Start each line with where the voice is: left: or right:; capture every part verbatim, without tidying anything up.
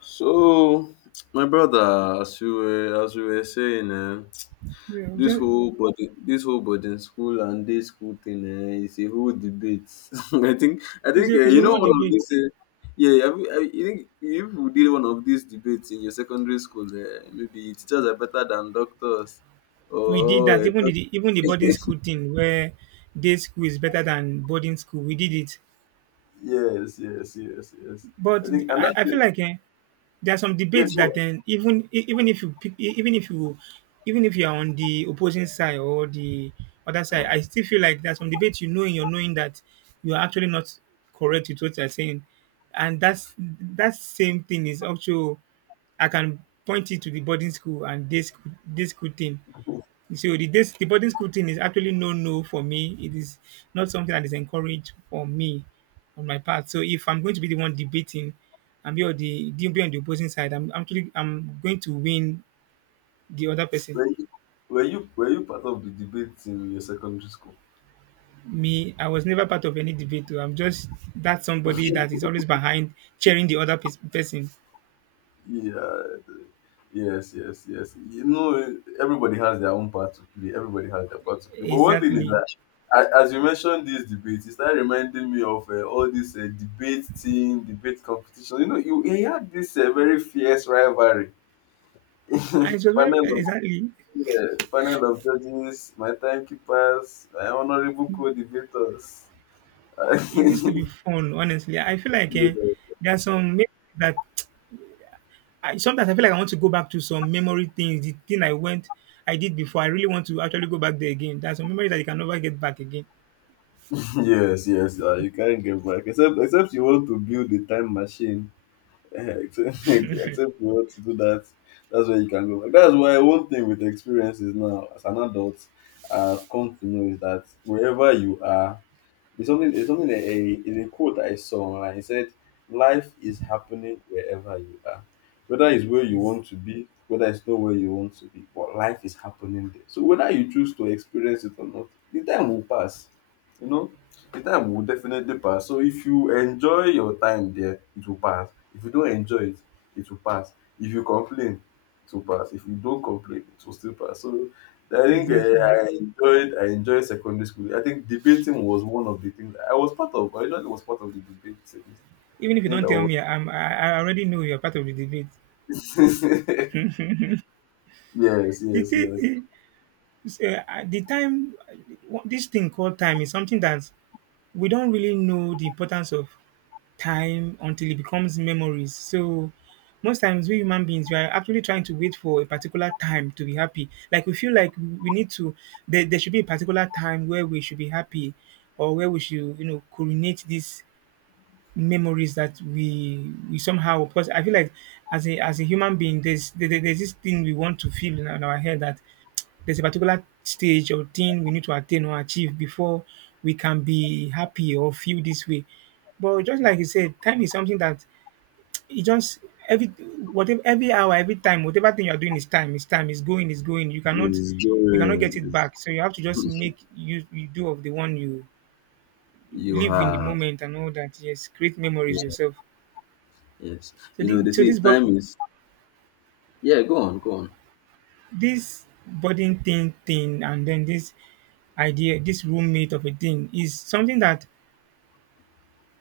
left: So, my brother, as we were as we were saying, eh,
right: Yeah, we
left: this
right: just-
left: whole body, this whole boarding school and day school thing eh, is a whole debate. I think, I
right: it's
left: think
right: a,
left: eh,
right: it's a
left: you know
right: whole
left: one of
right: debate.
left: these. Eh, yeah, I, I, you think if we did one of these debates in your secondary school, eh, maybe teachers are better than doctors.
right: We did
left: Oh,
right: that.
left: eh,
right: Even
left: doc-
right: the even the boarding
left: yes,
right: school thing where day school is better than boarding school. We did it,
left: yes, yes, yes.
right: but
left: I think, and
right: I,
left: that's
right: I feel
left: it.
right: like eh, there are some
left: Yeah,
right: debates that
left: go
right: then even e- even if you pick, e- even if you even if you are on the opposing side or the other side, I still feel like there's some debates you know in your knowing that you are actually not correct with what you're saying, and that's that same thing is also I can point it to the boarding school and this this school thing. So the this, the boarding school thing is actually no no for me. It is not something that is encouraged for me on my part. So if I'm going to be the one debating and be on the be on the opposing side, I'm I'm actually I'm going to win the other
left: on.
right: person.
left: Were you, were you, were you part of the debate in your secondary school?
right: Me, I was never part of any debate. Though, I'm just that somebody that is always behind cheering the other pers- person.
left: Yeah, yes, yes, yes. You know, everybody has their own part to play. Everybody has their part to play. But one thing is
right: Exactly.
left: that, a- as you mentioned this debate, it started reminding me of uh, all this uh, debate team, debate competition. You know, you, you had this uh, very fierce rivalry.
right: And it was very
left: panel of
right: exactly.
left: uh, panel of judges, my timekeepers, my honorable co-debaters.
right: It used to be fun, honestly. I feel like eh, there are some men that I sometimes I feel like I want to go back to some memory things, the thing I went, I did before. I really want to actually go back there again. That's a memory that you can never get back again.
left: yes, yes, uh, you can't get back. Except, except you want to build a time machine except, except you want to do that, that's where you can go. Like, that's why one thing with experiences now, as an adult, I've come to know is that wherever you are, it's something. It's something that a is a quote I saw online. It said, "Life is happening wherever you are, whether it's where you
right: Yes,
left: want to be, whether it's not where you want to be, but life is happening there. So whether you choose to experience it or not, the time will pass. You know, the time will definitely pass. So if you enjoy your time there, it will pass. If you don't enjoy it, it will pass. If you complain, it will pass. If you don't complain, it will still pass. So I think uh,
right: exactly.
left: I enjoyed I enjoyed secondary school. I think debating was one of the things I was part of. I usually was part of the debate series.
right: Even
left: I
right: if you
left: think
right: don't
left: I
right: tell
left: was.
right: me, I'm, I, I already know you're part of the debate.
left: yes,
right: The,
left: yes, yes.
right: thing is, uh, the time, this thing called time is something that we don't really know the importance of time until it becomes memories. So most times we human beings we are actually trying to wait for a particular time to be happy. Like we feel like we need to there, there should be a particular time where we should be happy or where we should, you know, coordinate these memories that we we somehow because I feel like as a as a human being there's there, there- there's this thing we want to feel in, our in our head that there's a particular stage or thing we need to attain or achieve before we can be happy or feel this way. But just like you said, time is something that it just every whatever every hour, every time, whatever thing you're doing is time, is time, is going, is going. You cannot
left: It's
right: you cannot get
left: during
right: it
left: it's-
right: back. So you have to just make you, you do of the one you
left: you
right: live in the
left: have
right: moment and all that. Yes, create memories
left: yeah,
right: yourself.
left: yes.
right: So
left: You
right: the,
left: know they
right: so
left: say
right: this but
left: time is yeah, go on, go on.
right: this budding thing thing and then this idea, this roommate of a thing is something that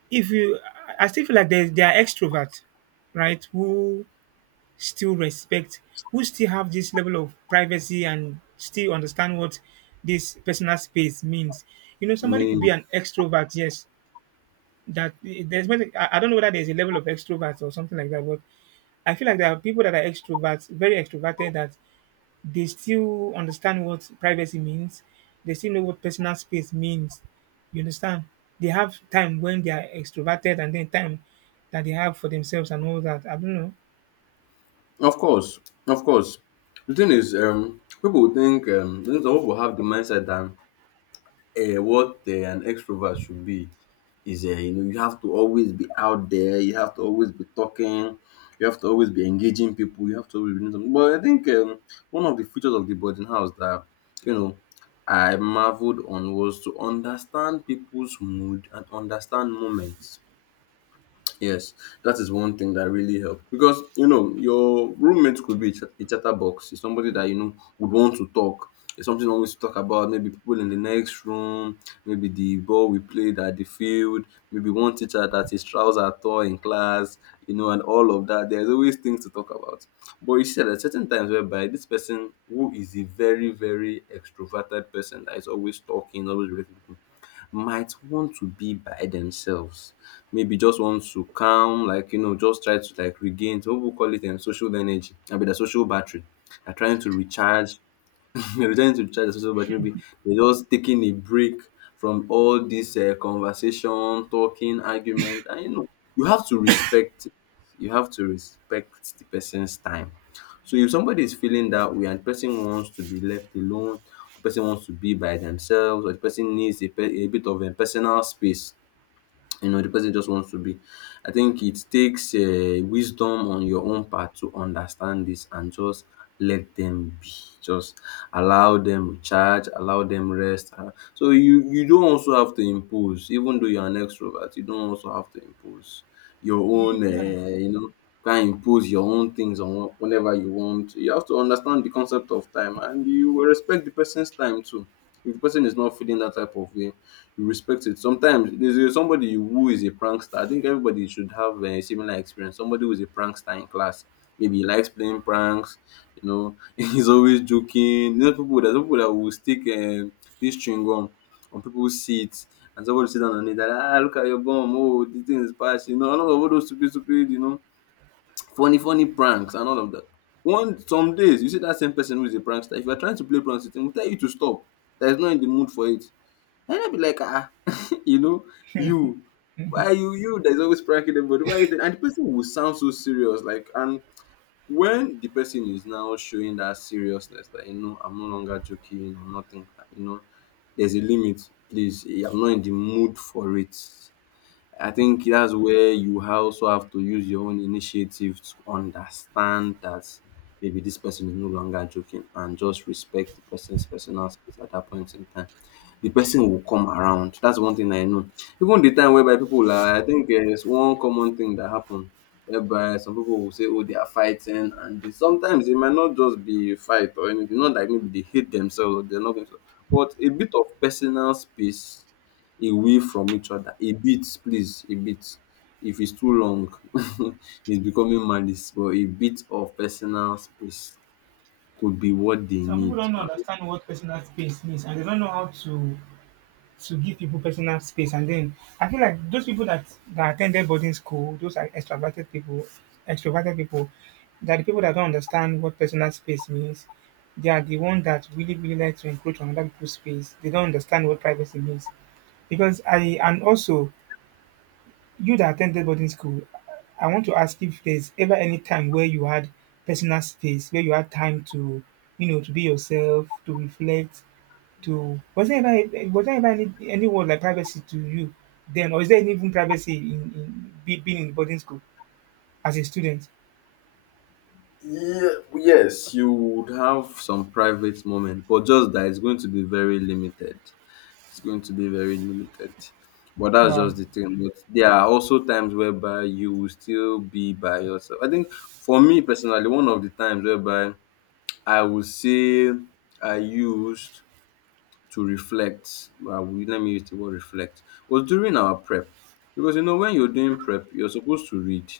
right: if you I I still feel like there, there are extroverts, right, who still respect, who still have this level of privacy and still understand what this personal space means. You know,
left: I
right: somebody could
left: mean
right: be an extrovert, yes. That there's many- I I don't know whether there's a level of extroverts or something like that, but I feel like there are people that are extroverts, very extroverted, that they still understand what privacy means. They still know what personal space means. You understand? They have time when they are extroverted and then time that they have for themselves and all that. I don't know.
left: of course, of course. The thing is um people will think um things people have the mindset that uh, what uh, an extrovert should be is um you know you have to always be out there, you have to always be talking, you have to always be engaging people, you have to always be doing something. But I think um, one of the features of the boarding house that you know I marveled on was to understand people's mood and understand moments. Yes, that is one thing that really helped because you know your roommate could be a chat- a chatterbox. It's somebody that you know would want to talk. It's something always to talk about. Maybe people in the next room, maybe the ball we played at the field, maybe one teacher that his trousers tore in class, you know, and all of that. There's always things to talk about. But you see, there are certain times whereby this person who is a very very extroverted person that is always talking, always relating, might want to be by themselves. Maybe just want to calm, like, you know, just try to like regain some pipu call it um social energy abi the social battery. Are trying to recharge. Returning to church is also about maybe they just taking a break from all this uh, conversation, talking, argument. And you know, you have to respect. You have to respect the person's time. So if somebody is feeling that way and the person wants to be left alone, the person wants to be by themselves, or the person needs a, pe- a bit of a personal space, you know the person just wants to be. I think it takes uh, wisdom on your own part to understand this and just let them be, just allow them recharge, allow them rest, uh, so you you don't also have to impose. Even though you're an extrovert, you don't also have to impose your
right: The
left: own,
right: people that
left: uh, you know, try and impose your own things on wh- whenever you want. You have to understand the concept of time and you will respect the person's time too. If the person is not feeling that type of way, you respect it. Sometimes there's a- somebody who is a prankster. I think everybody should have a similar experience. Somebody who is a prankster in class. Maybe he likes playing pranks, you know, he's always joking. There's people there's people that will stick um, this chewing gum on people's seats and somebody sit down on it and, ah, look at your gum, oh this thing is past, you know, and all of all those stupid, stupid, you know, funny, funny pranks and all of that. One Some days you see that same person who is a prankster, if you're trying to play pranks with him, will tell you to stop. That is not in the mood for it. And I'll be like, ah, you know, you, why you, you, there's always pranking everybody. Why is it? And the person will sound so serious, like, and when the person is now showing that seriousness, that you know, I'm no longer joking or nothing, you know, there's a limit, please. I'm not in the mood for it. I think that's where you also have to use your own initiative to understand that maybe this person is no longer joking and just respect the person's personal space at that point in time. The person will come around. That's one thing I know. Even the time whereby people are I think um one common thing that happen whereby some people will say oh they are fighting and they sometimes it might not just be fight or anything. Not like maybe they hate themselves or they're not going to, but a bit of personal space away from each other. A bit please, a bit. If it's too long it's becoming malice, but a bit of personal space could be what they
right: Some people
left: need.
right: don't understand what personal space means and they don't know how to to give people personal space. And then I feel like those people that, that attended boarding school, those are extroverted people, extroverted people, that the people that don't understand what personal space means, they are the ones that really, really like to encroach on other people's space. They don't understand what privacy means. Because I, and also, you that attended boarding school, I want to ask if there's ever any time where you had personal space, where you had time to, you know, to be yourself, to reflect, to was there ever a- was there ever any any word like privacy to you then, or is there any even privacy in, in be- being in boarding school as a student?
left: Yeah, yes, you would have some private moment, but just that it's going to be very limited. It's going to be very limited. But that's
right: Wow,
left: just the thing. But there are also times whereby you will still be by yourself. I think for me personally, one of the times whereby I would say I used to reflect, uh, we- let me use the word reflect, was during our prep. Because you know, when you're doing prep, you're supposed to read.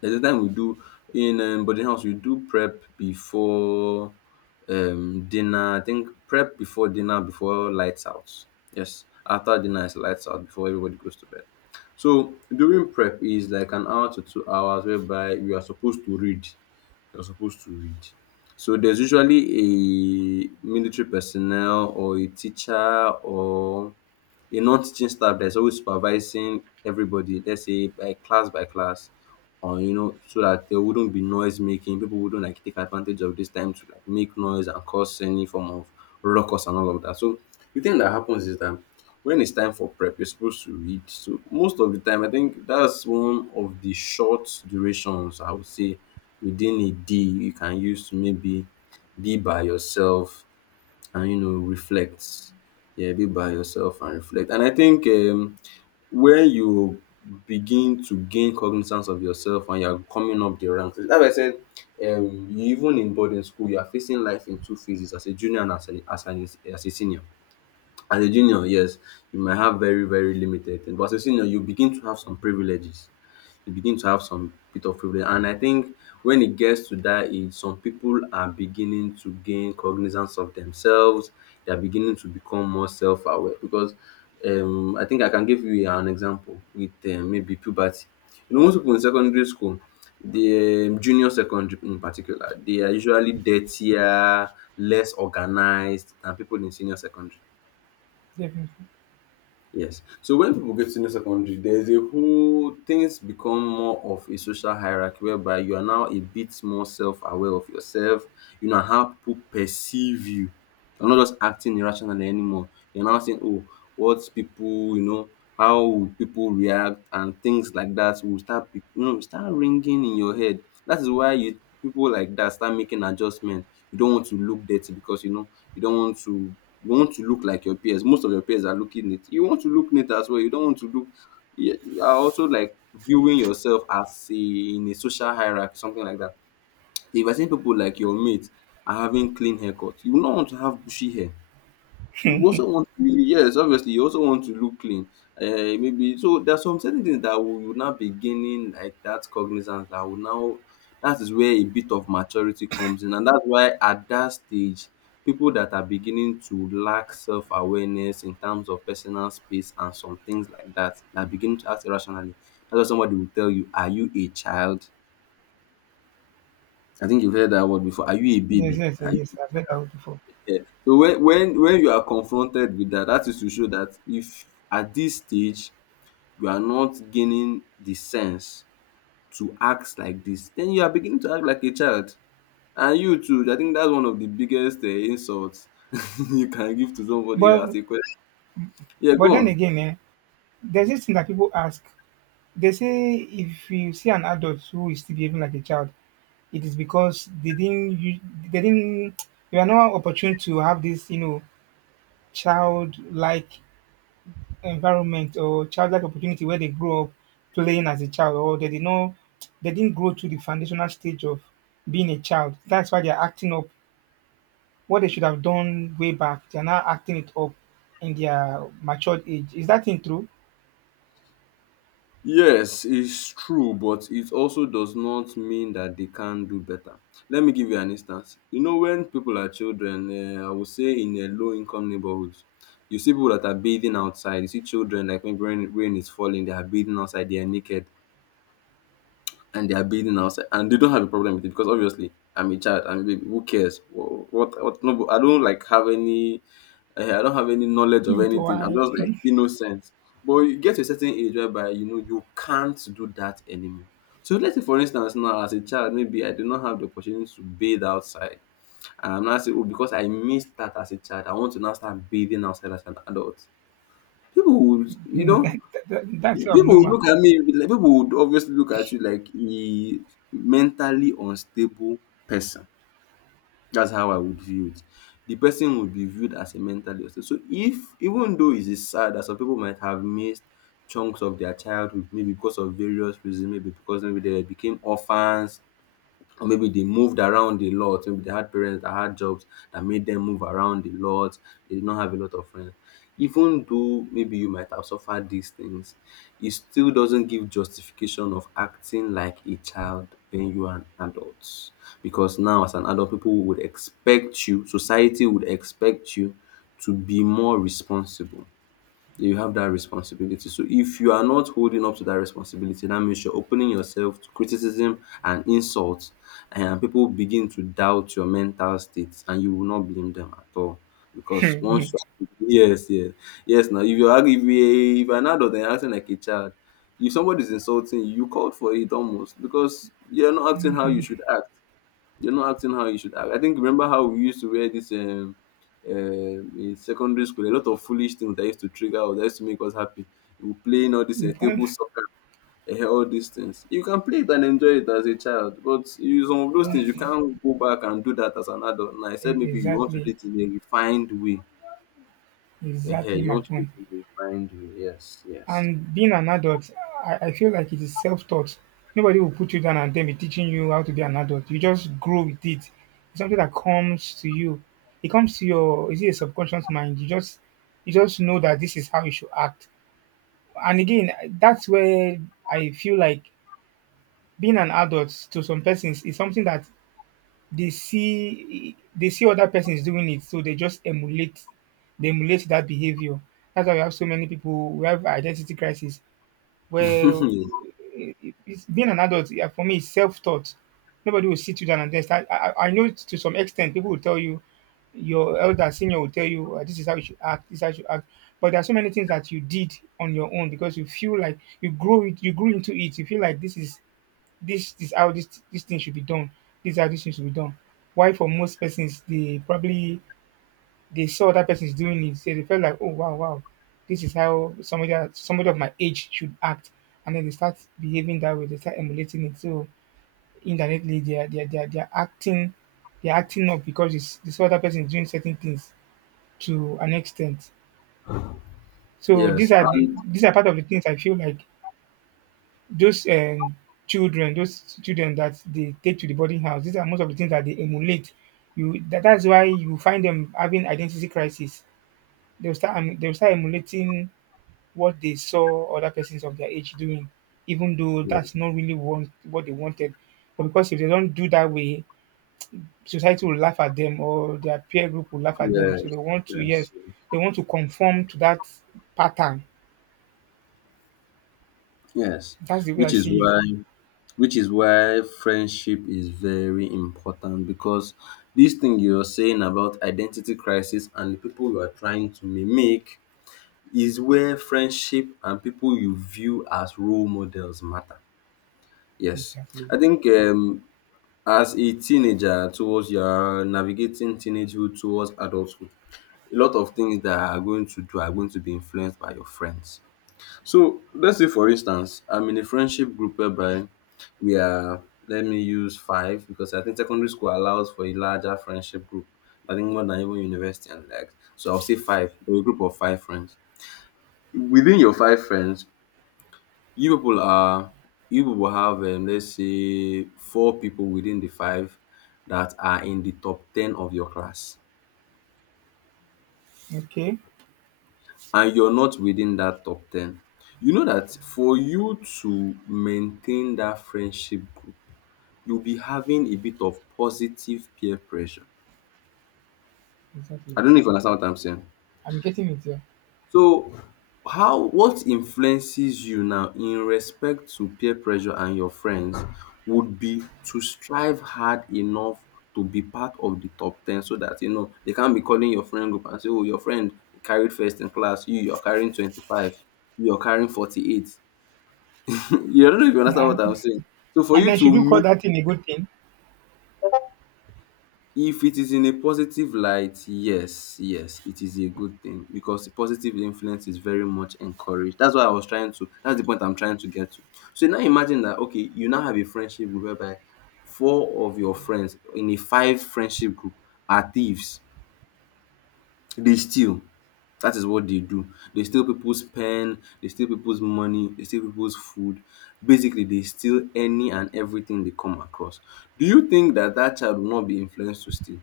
left: There's a time we do in um, boarding house we do prep before um dinner. I think prep before dinner, before lights out. Yes, after dinner is lights out, before everybody goes to bed. So during prep is like an hour to two hours whereby you are supposed to read. You're supposed to read. So there's usually a military personnel or a teacher or a non-teaching staff that is always supervising everybody, let's say by class by class, or you know, so that there wouldn't be noise making. People wouldn't like take advantage of this time to like make noise and cause any form of ruckus and all of that. So the thing that happens is that when it's time for prep, you're supposed to read. So most of the time, I think that's one of the short durations I would say within a day you can use to maybe be by yourself and you know reflect. Yeah, be by yourself and reflect. And I think um when you begin to gain cognizance of yourself and you're coming up the ranks, that's why I said um even in boarding school you are facing life in two phases, as a junior and as an as an as a senior. As a junior, yes, you might have very very limited things, but as a senior you begin to have some privileges, you begin to have some bit of privilege. And I think when it gets to that age, some people are beginning to gain cognizance of themselves. They are beginning to become more self-aware because um, I think I can give you an example with um, maybe puberty. You know, most people in secondary school, the um, junior secondary in particular, they are usually dirtier, less organized than people in senior secondary.
right: definitely.
left: Yes. So when people get to senior secondary, there's a whole things become more of a social hierarchy whereby you are now a bit more self-aware of yourself. You know how people perceive you. You're not just acting irrationally anymore. You're now saying, "Oh, what people, you know, how would people react?" and things like that will start, be- you know, start ringing in your head. That is why you people like that start making adjustments. You don't want to look dirty because you know you don't want to you want to look like your peers. Most of your peers are looking neat, you want to look neat as well. You don't want to look, you you are also like viewing yourself as a, in a social hierarchy, something like that. If I see people like your mates are having clean haircuts, you will not want to have bushy hair. You also want to really, yes, obviously, you also want to look clean. Uh, maybe so there are some certain things that will you now be gaining, like that cognizance that will now, that is where a bit of maturity comes in, and that's why at that stage, people that are beginning to lack self awareness in terms of personal space and some things like that, that begin to act irrationally. That's why somebody will tell you, "Are you a child?" I think you've heard that word before. Are you a
right: Yes,
left: baby?
right: yes,
left: Are.
right: yes, yes. I've heard that one before.
left: So when when when you are confronted with that, that is to show that if at this stage you are not gaining the sense to act like this, then you are beginning to act like a child, and you too. I think that's one of the biggest um insult you can give to somebody
right: But
left: as a question. Yeah,
right: but
left: go
right: then
left: on.
right: again, eh, there's this thing that people ask. They say if you see an adult who is still behaving like a child, it is because they didn't you they didn't you are not opportune to have this, you know, childlike environment or childlike opportunity where they grew up playing as a child or they did not they didn't grow to the foundational stage of being a child. That's why they're acting up what they should have done way back. They're now acting it up in their matured age. Is that thing true?
left: Yes, it's true, but it also does not mean that they can't do better. Let me give you an instance. You know, when people are children, uh, I would say in a low income neighborhoods, you see people that are bathing outside. You see children, like when rain, rain is falling, they are bathing outside, they are naked, and they are bathing outside, and they don't have a problem with it because obviously I'm a child, I'm a baby. Who cares? Wh- What? What? No, I don't like have any. Eh, I don't have any knowledge of
right: Into
left: anything. I'm
right: I
left: just like innocent. But you get to a certain age whereby you know you can't do that anymore. So let's say for instance now, as a child, maybe I do not have the opportunity to bathe outside, and I'm now saying, oh, because I missed that as a child, I want to now start bathing outside as an adult. People would you know
right: that, that, that's
left: People would
right: abnormal.
left: look at me like, people would obviously look at you like a mentally unstable person. That's how I would view it. The person would be viewed as a mentally unstable. So, if even though it is sad that some people might have missed chunks of their childhood, maybe because of various reasons, maybe because maybe they became orphans, or maybe they moved around a lot. Maybe they had parents that had jobs that made them move around a lot. They did not have a lot of friends. Even though maybe you might have suffered these things, it still doesn't give justification of acting like a child when you are an adult. Because now, as an adult, people would expect you, society would expect you to be more responsible, you have that responsibility. So if you are not holding up to that responsibility, that means you're opening yourself to criticism and insults, and people begin to doubt your mental states, and you will not blame them at all. Because once you yes, yes, yes, now if you're argu- if you if you're an adult and you're acting like a child, if somebody's insulting you, you called for it almost because you're not acting how you should act. You're not acting how you should act. I think, remember how we used to wear this um, um in secondary school, a lot of foolish things that used to trigger us, that used to make us happy. We were playing all this uh,
right: Don't-
left: table soccer, uh, all these things. You can play it and enjoy it as a child, but you, some of those things you
right: don't- e-
left: can't go back and do that as an adult. Now, I said maybe you want to
right: exactly,
left: do it in a refined way. Uh,
right: exactly
left: you
right: my
left: want to do it
right: point.
left: in a refined way. Yes, yes,
right: And being an adult, I, I feel like it is self taught. Nobody will put you down and then be teaching you how to be an adult. You just grow with it. It's something that comes to you. It comes to your is it a subconscious mind. You just you just know that this is how you should act. And again, that's where I feel like being an adult to some persons is something that they see they see other persons doing it, so they just emulate they emulate that behavior. That's why we have so many people who have identity crisis well, it, it- it's, being an adult yeah, for me is self-taught. Nobody will sit you down and then I, I I know to some extent people will tell you, your elder senior will tell you, "Ah, this is how you should act, this is how you should act." But there are so many things that you did on your own because you feel like you grow it, you grew into it. You feel like this is this is how this this thing should be done. This is how this thing should be done. Why for most persons they probably they saw that person is doing it, so they felt like, oh wow, wow, this is how somebody that- somebody of my age should act, and then they start behaving that way. They start emulating it. So indirectly, they are they are, they are, they are acting, they are acting up because it's, they saw that person is doing certain things to an extent. So
left: yes,
right: these are the,
left: and
right: these are part of the things I feel like those um, children, those children that they take to the boarding house. These are most of the things that they emulate. You that, that's why you find them having identity crisis. They'll start em- they'll start emulating what they saw other persons of their age doing, even though that's
left: yes,
right: not really want, what they wanted. But because if they don't do that way, society will laugh at them or their peer group will laugh at them. So they
left: yes,
right: want to,
left: yes,
right: yes, they want to conform to that pattern.
left: yes.
right: That's the way
left: Which
right: I
left: is
right: see it.
left: why Which is why friendship is very important because this thing you're saying about identity crisis and the people you are trying to mimic is where friendship and people you view as role models matter. Yes,
right: Exactly.
left: I think um, as a teenager, towards your navigating teenagehood towards adulthood, a lot of things that are going to do are going to be influenced by your friends. So let's say, for instance, I'm in a friendship group whereby, yeah, let me use five because I think secondary school allows for a larger friendship group. I think more than even university and like. So I'll say five, a group of five friends. Within your five friends, you people are you people have, um, let's say four people within the five that are in the top ten of your class,
right: Okay.
left: and you're not within that top ten. You know that for you to maintain that friendship group, you'll be having a bit of positive peer pressure.
right: Exactly.
left: I don't know if you understand what I'm saying.
right: I'm getting it here.
left: So, how, what influences you now in respect to peer pressure and your friends would be to strive hard enough to be part of the top ten, so that you know they can't be calling your friend group and say, oh, your friend carried first in class, you you're carrying twenty-five, you're carrying forty-eight. You, I don't know if you understand what
right: And,
left: I'm saying. So for
right: and
left: you
right: then should you call
left: to,
right: that thing a good thing?
left: if it is in a positive light, yes, yes, it is a good thing because the positive influence is very much encouraged. That's why I was trying to, that's the point I'm trying to get to. So now imagine that, okay, you now have a friendship group whereby four of your friends in a five friendship group are thieves. They steal. That is what they do. They steal people's pen, they steal people's money, they steal people's food. Basically, they steal any and everything they come across. Do you think that that child will not be influenced to steal?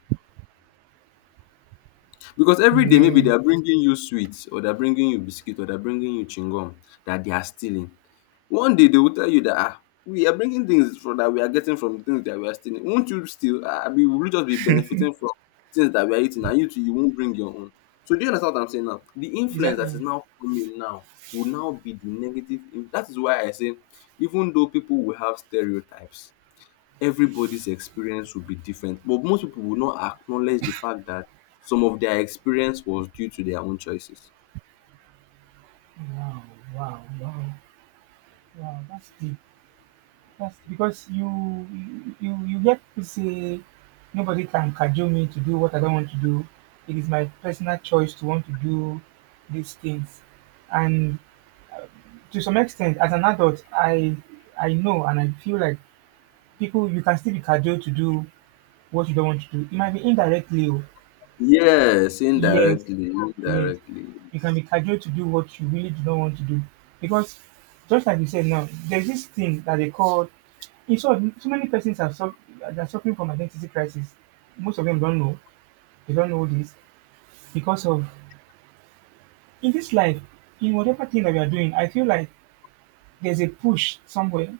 left: Because every day maybe
right: Yeah.
left: they are bringing you sweets, or they're bringing you biscuit, or they're bringing you chewing that they are stealing. One day they will tell you that, ah, we are bringing things for, that we are getting from the things that we are stealing. Won't you steal? Ah, Abi will you just be benefiting from things that we are eating and you too you won't bring your own. So do you understand what I'm saying now? The influence that is
right: Exactly.
left: now coming now will now be the negative. in- That is why I say, even though people will have stereotypes, everybody's experience will be different, but most people will not acknowledge the fact that some of their experience was due to their own choices.
right: Wow, wow, wow, wow. That's deep. That's because you you you get to say nobody can cajole me to do what I don't want to do. It is my personal choice to want to do these things. And to some extent, as an adult, I I know and I feel like people you can still be cajoled to do what you don't want to do. It might be indirectly, oh,
left: Yes,
right: yes,
left: indirectly,
right: yes.
left: indirectly,
right: You can be cajoled to do what you really do not want to do. Because just like you said now, there's this thing that they call in short, so many persons are, suff- are suffering from identity crisis. Most of them don't know. They don't know this because of in this life, in whatever thing that we are doing, I feel like there's a push somewhere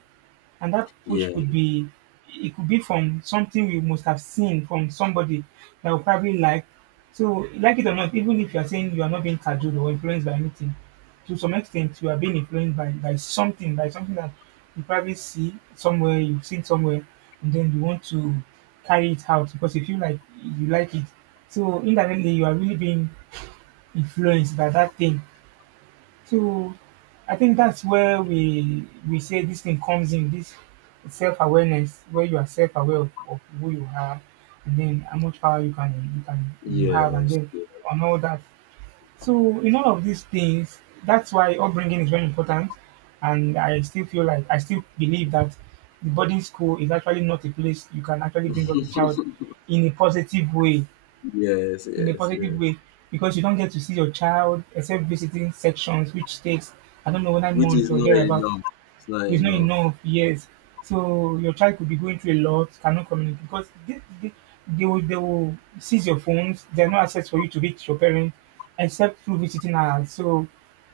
right: and that push
left: yes,
right: could be it could be from something we must have seen from somebody that we probably like. So, like it or not, even if you are saying you are not being cajoled or influenced by anything, to some extent you are being influenced by, by something, by something that you probably see somewhere, you've seen somewhere, and then you want to carry it out because you feel like you like it. So indirectly you are really being influenced by that thing so I think that's where we we say this thing comes in, this self-awareness, where you are self-aware of, of who you are and then how much power you can you can you have and
left: yes.
right: then on all that. So in all of these things, that's why upbringing is very important. And I still feel like I still believe that the boarding school is actually not a place you can actually bring up a child in a positive way
left: Yes,
right: in a
left: yes,
right: positive
left: yes,
right: way because you don't get to see your child except visiting sections, which takes I don't know nine
left: which is
right: months or
left: not
right: thereabout.
left: enough, it's not
right: Which is not
left: enough
right: enough years. So your child could be going through a lot, cannot communicate because they, they, they will they will seize your phones. There's no access for you to reach your parents except through visiting hours. So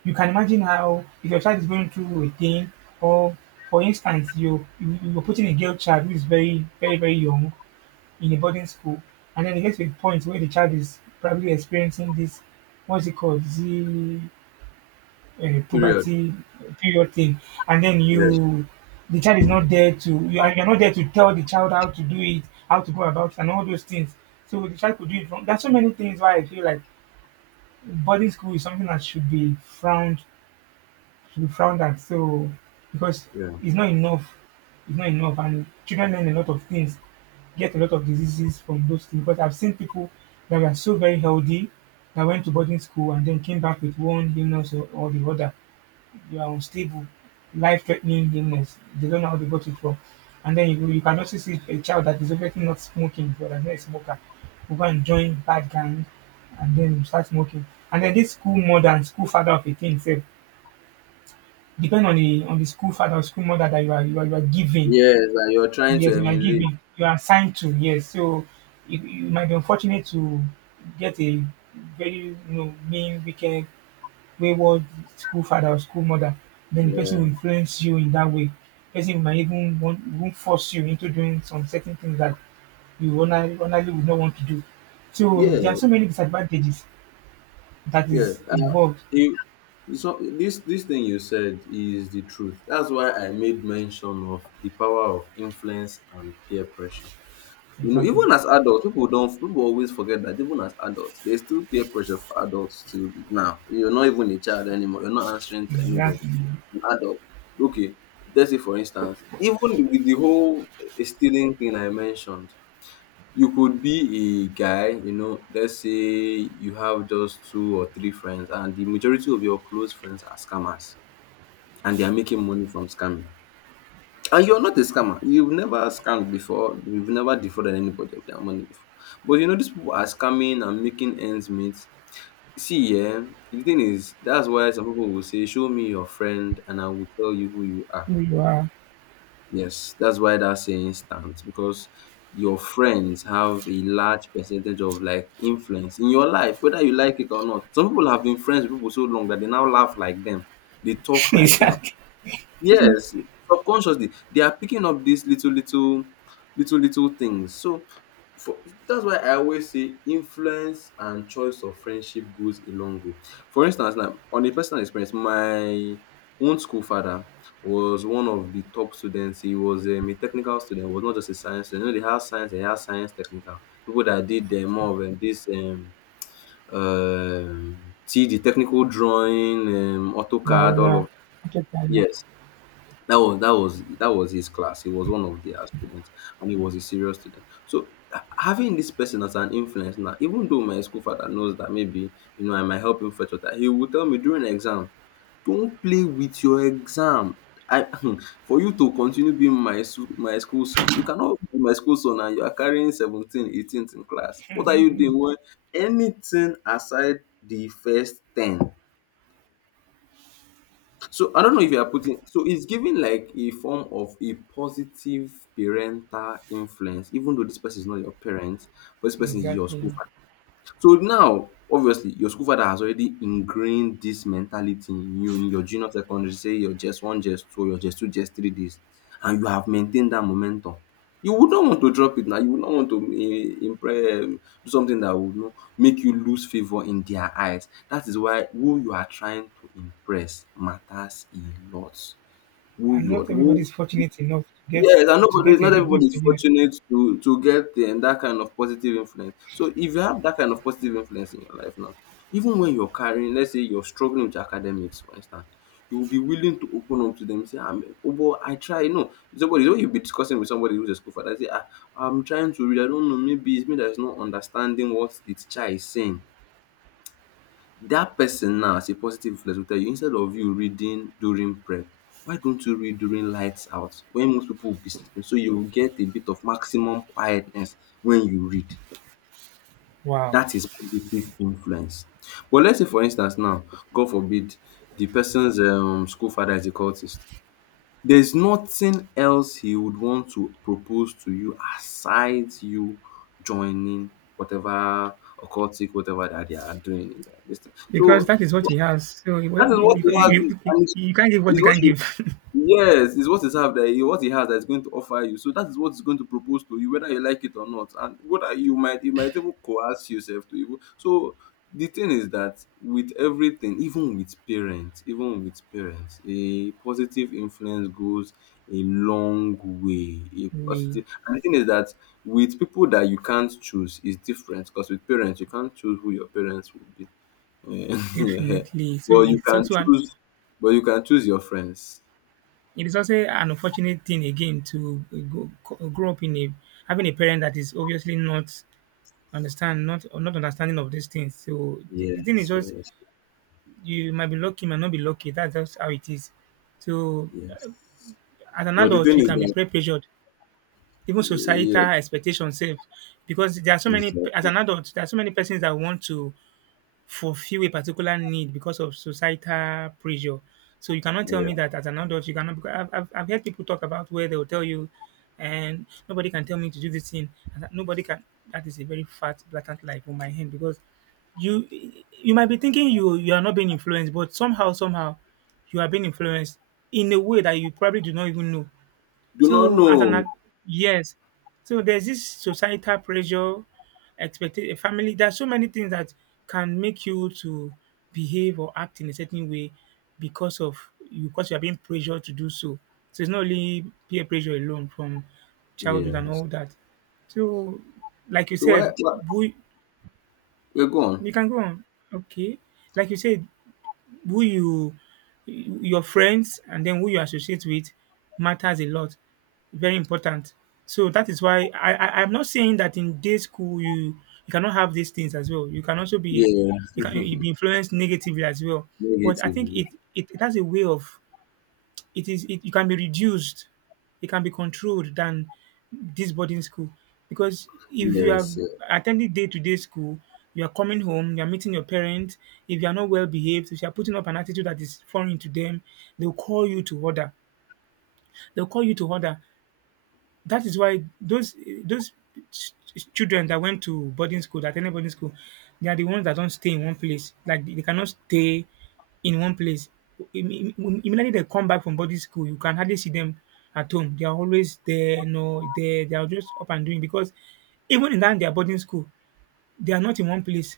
right: you can imagine how if your child is going through a thing or for instance you you- you're putting a girl child who is very very very young in a boarding school, and then it gets to a point where the child is probably experiencing this, what's it called, the uh,
left: period.
right: puberty period thing, and then
left: Yeah,
right: you the child is not there to you are you're not there to tell the child how to do it, how to go about it, and all those things. So the child could do it wrong. There's so many things why I feel like boarding school is something that should be frowned we be frowned at. So because
left: yeah,
right: it's not enough, it's not enough, and children learn a lot of things, get a lot of diseases from those things. Because I've seen people that were so very healthy that went to boarding school and then came back with one illness or, or the other. They are unstable, life-threatening illness. They don't know how they got it from. And then you, you can also see a child that is obviously not smoking, but that's not a smoker, who go and join bad gang and then start smoking. And then this school mother and school father of a teen self depend on the on the school father or school mother that you are you are, you are giving.
left: yes, and you're trying to
right: Yes, you are
left: emulate,
right: giving. You are assigned to. Yes, so you, you might be unfortunate to get a very, you know, mean, wicked, wayward school father or school mother. Then the person will
left: yeah,
right: influence you in that way. Person might even want, even force you into doing some certain things that you honestly, honestly would not want to do. So
left: yeah,
right: there are so many disadvantages that
left: yeah.
right: is involved.
left: You, so this this thing you said is the truth, that's why I made mention of the power of influence and peer pressure. You know,
right: Exactly.
left: even as adults, people don't, people always forget that even as adults, there's still peer pressure for adults. Till now, you're not even a child anymore, you're not answering to anybody,
right: Exactly.
left: an adult. Okay, let's say for instance, even with the whole eh, stealing thing I mentioned, you could be a guy, you know. Let's say you have just two or three friends, and the majority of your close friends are scammers, and they are making money from scamming. And you're not a scammer. You've never scammed before. You've never defrauded anybody of their money before. But you know, these people are scamming and making ends meet. See, yeah, the thing is, that's why some people will say, show me your friend, and I will tell you who you are.
right: Who you are.
left: Yes, that's why that saying stands, because your friends have a large percentage of like influence in your life, whether you like it or not. Some people have been friends with people so long that they now laugh like them. They talk like they are.
right: Exactly.
left: Yes, subconsciously they are picking up these little, little, little, little things. So, for, that's why I always say influence and choice of friendship goes a long way. For instance now, on a personal experience, my own school father was one of the top students. He was um, a technical student. He was not just a science student. You know, they have science, they have science technical. People that did, um, more of, um, this, um, see, the technical drawing, um,
right: Wow,
left: AutoCAD, all
right: yeah,
left: of,
right: I get that, yeah.
left: yes. That was, that was, that was his class. He was one of their students, and he was a serious student. So ha- having this person as an influence now, even though my school father knows that maybe you know I might help him fetch water, he will tell me during exam, don't play with your exam. I for you to continue being my su- my school son, you cannot be my school son and you are carrying seventeen, eighteenth in class. What are you doing? Well, anything aside the first ten, so I don't know if you are putting, so it's giving like a form of a positive parental influence, even though this person is not your parent, but this person is your
right: Exactly.
left: school. So now obviously your school father has already ingrained dis mentality in you in your junior secondary sey your J S S one, JSS two, your JSS two, J S S three days and you have maintained dat momentum. You would not want to drop it now, you would not want to eh, impre- um do something dat would no make you lose favour in their eyes. Dat is why who you are trying to impress matters a lot. Who
right: And
left: you are,
right: not everybody
left: who.
right: is fortunate enough to get,
left: Yes, and
right: to
left: nobody,
right: get a
left: not everybody
right: good
left: is
right: genius.
left: fortunate to to get um, that kind of positive influence. So if you have that kind of positive influence in your life now, even when you're carrying, let's say you're struggling with academics, for instance, you will be willing to open up to them and say, "I'm, oh boy, I try." No, somebody, when you be discussing with somebody who's a school father, say, "Ah, I'm trying to read. I don't know. Maybe it's me that's not understanding what the teacher is saying." That person now, as a positive reflex, go tell you, instead of you reading during prep, why don't you read during lights out when most people will be sleeping, so you will get a bit of maximum quietness when you read.
right: Wow.
left: That is positive influence, but let's say for instance now, God forbid, the person's um school father is a cultist, there is nothing else he would want to propose to you aside you joining whatever occultic whatever that they are doing in their this thing.
right: Because
left: So
right: that is what he has. So you,
left: that is what
right: you,
left: he has. Is,
right: you, you
left: and it's
right: you can't give what
left: it's
right: you
left: what
right: can't
left: he,
right: give.
left: yes, is what he have that he, what he has, that is going to offer you. So that is what is going to propose to you, whether you like it or not. And whether you might, you might even coerce yourself to even. So the thing is that with everything, even with parents, even with parents, a positive influence goes a long way. A
right: we
left: positive, and the thing is that with people that you can't choose is different, because with parents you can't choose who your parents will be. Yeah.
right: definitely. So
left: But you
right: it's
left: can
right: also an,
left: choose but you can choose your friends.
right: it is also an unfortunate thing again to go, co- grow up in a, having a parent that is obviously not understand not, or not understanding of these things. So the, the thing is,
left: Yes,
right: just you might be lucky, might not be lucky. That's just how it is. So
left: yes.
right: as an
left: But the
right: adult
left: thing
right: we
left: is
right: can be
left: that,
right: peer pressured, even
left: yeah,
right: societal expectations, sef, because there are so many, as
left: okay,
right: an adult there are so many persons that want to fulfill a particular need because of societal pressure. So you cannot tell
left: yeah,
right: me that as an adult you cannot, because I've, I've, I've heard people talk about where they'll tell you, and nobody can tell me to do this thing and that nobody can, that is a very fat blatant lie on my hand. Because you you might be thinking you, you are not being influenced, but somehow somehow you are being influenced in a way that you probably do not even know.
left: do not
right: So as an
left: know.
right: ad-, yes, so there's this societal pressure, expected family. There's so many things that can make you to behave or act in a certain way because of you, because you are being pressured to do so. So it's not only peer pressure alone from childhood and
left: Yes.
right: all that. So like you
left: So why,
right: said,
left: why
right: we
left: we're gone.
right: you can go on. Okay. Like you said, who you your friends and then who you associate with matters a lot. Very important. So that is why I, I I'm not saying that in day school you, you cannot have these things as well. You can also be,
left: Yeah,
right: you can you be influenced negatively as well. But I think
left: negatively.
right: it it, it has a way of, it is it, it can be reduced, it can be controlled than this boarding school. Because if you are
left: Yes, yeah.
right: attending day to day school, you are coming home, you are meeting your parents. If you are not well behaved, if you are putting up an attitude that is foreign to them, they'll call you to order. They'll call you to order. That is why those those ch ch children that went to boarding school, that attended boarding school, they are the ones that don't stay in one place. Like they cannot stay in one place. Im im im- immediately they come back from boarding school, you can hardly see them at home. They are always there, you know, there, they are just up and doing because even in that their boarding school, they are not in one place.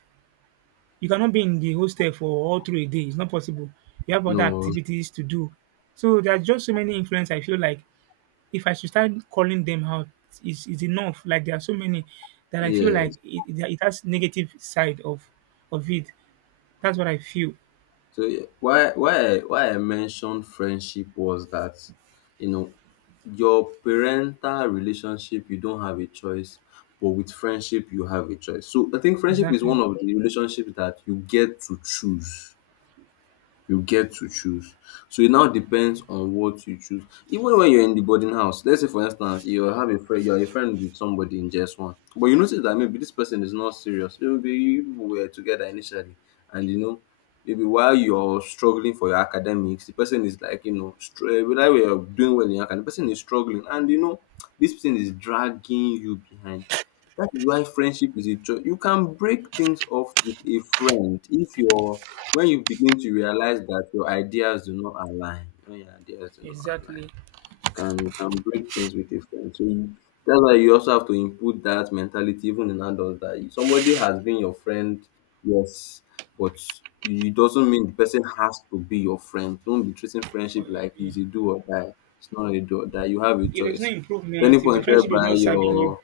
right: You cannot be in the hostel for all through a day. It's not possible. You have other
left: No.
right: activities to do. So there are just so many influence I feel like, if I should start calling them out, is is enough. Like there are so many that I feel like
left: Yes.
right: it, it it has negative side of of it. That's what I feel.
left: So yeah, why why I- why I mentioned friendship was that you know your parental relationship, you don't have a choice, but with friendship you have a choice. So I think friendship is one
right: Exactly.
left: of the relationships that you get to choose. You get to choose. So it now depends on what you choose. Even when you're in the boarding house, let's say for instance, you have a friend, you're a friend with somebody in J S one, but you notice that maybe this person is not serious. Maybe you people were together initially, and you know, maybe while you're struggling for your academics, the person is like, you know, str- whether you're doing well in your academics, the person is struggling, and you know, this person is dragging you behind. That is why friendship is a choice. You can break things off with a friend if you're when you begin to realize that your ideas do not align, when your ideas do not align,
right: Exactly.
left: can can break things with a friend. So you, that's why you also have to input that mentality even in adults, that you, somebody has been your friend, yes, but, you- it doesn't mean the person has to be your friend. Don't be treating friendship
right: For
left: like it's
right: every-,
left: a do or die. It's not a do or die. You have a
right: if there's no
left: choice. At any
right: improvement, if the
left: point
right: friendship is
left: whereby
right: not serving you,
left: your,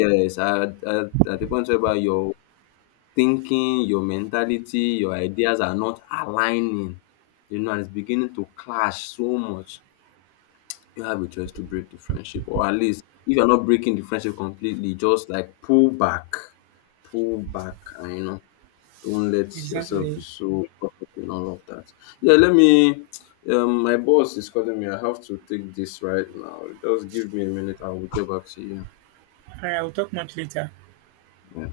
left: yes, at, at, at the point whereby your thinking, your mentality, your ideas are not aligning, you know, and it's beginning to clash so much, you have a choice to break the friendship. Or at least, if you're not breaking the friendship completely, just like pull back, pull back, and you know, don't let yourself be
right: exactly.
left: so caught up in all of that. Yeah, let me. Um, my boss is calling me. I have to take this right now. Just give me a minute. I will get back to you.
right: All right, I'll talk much later.
left: Yeah.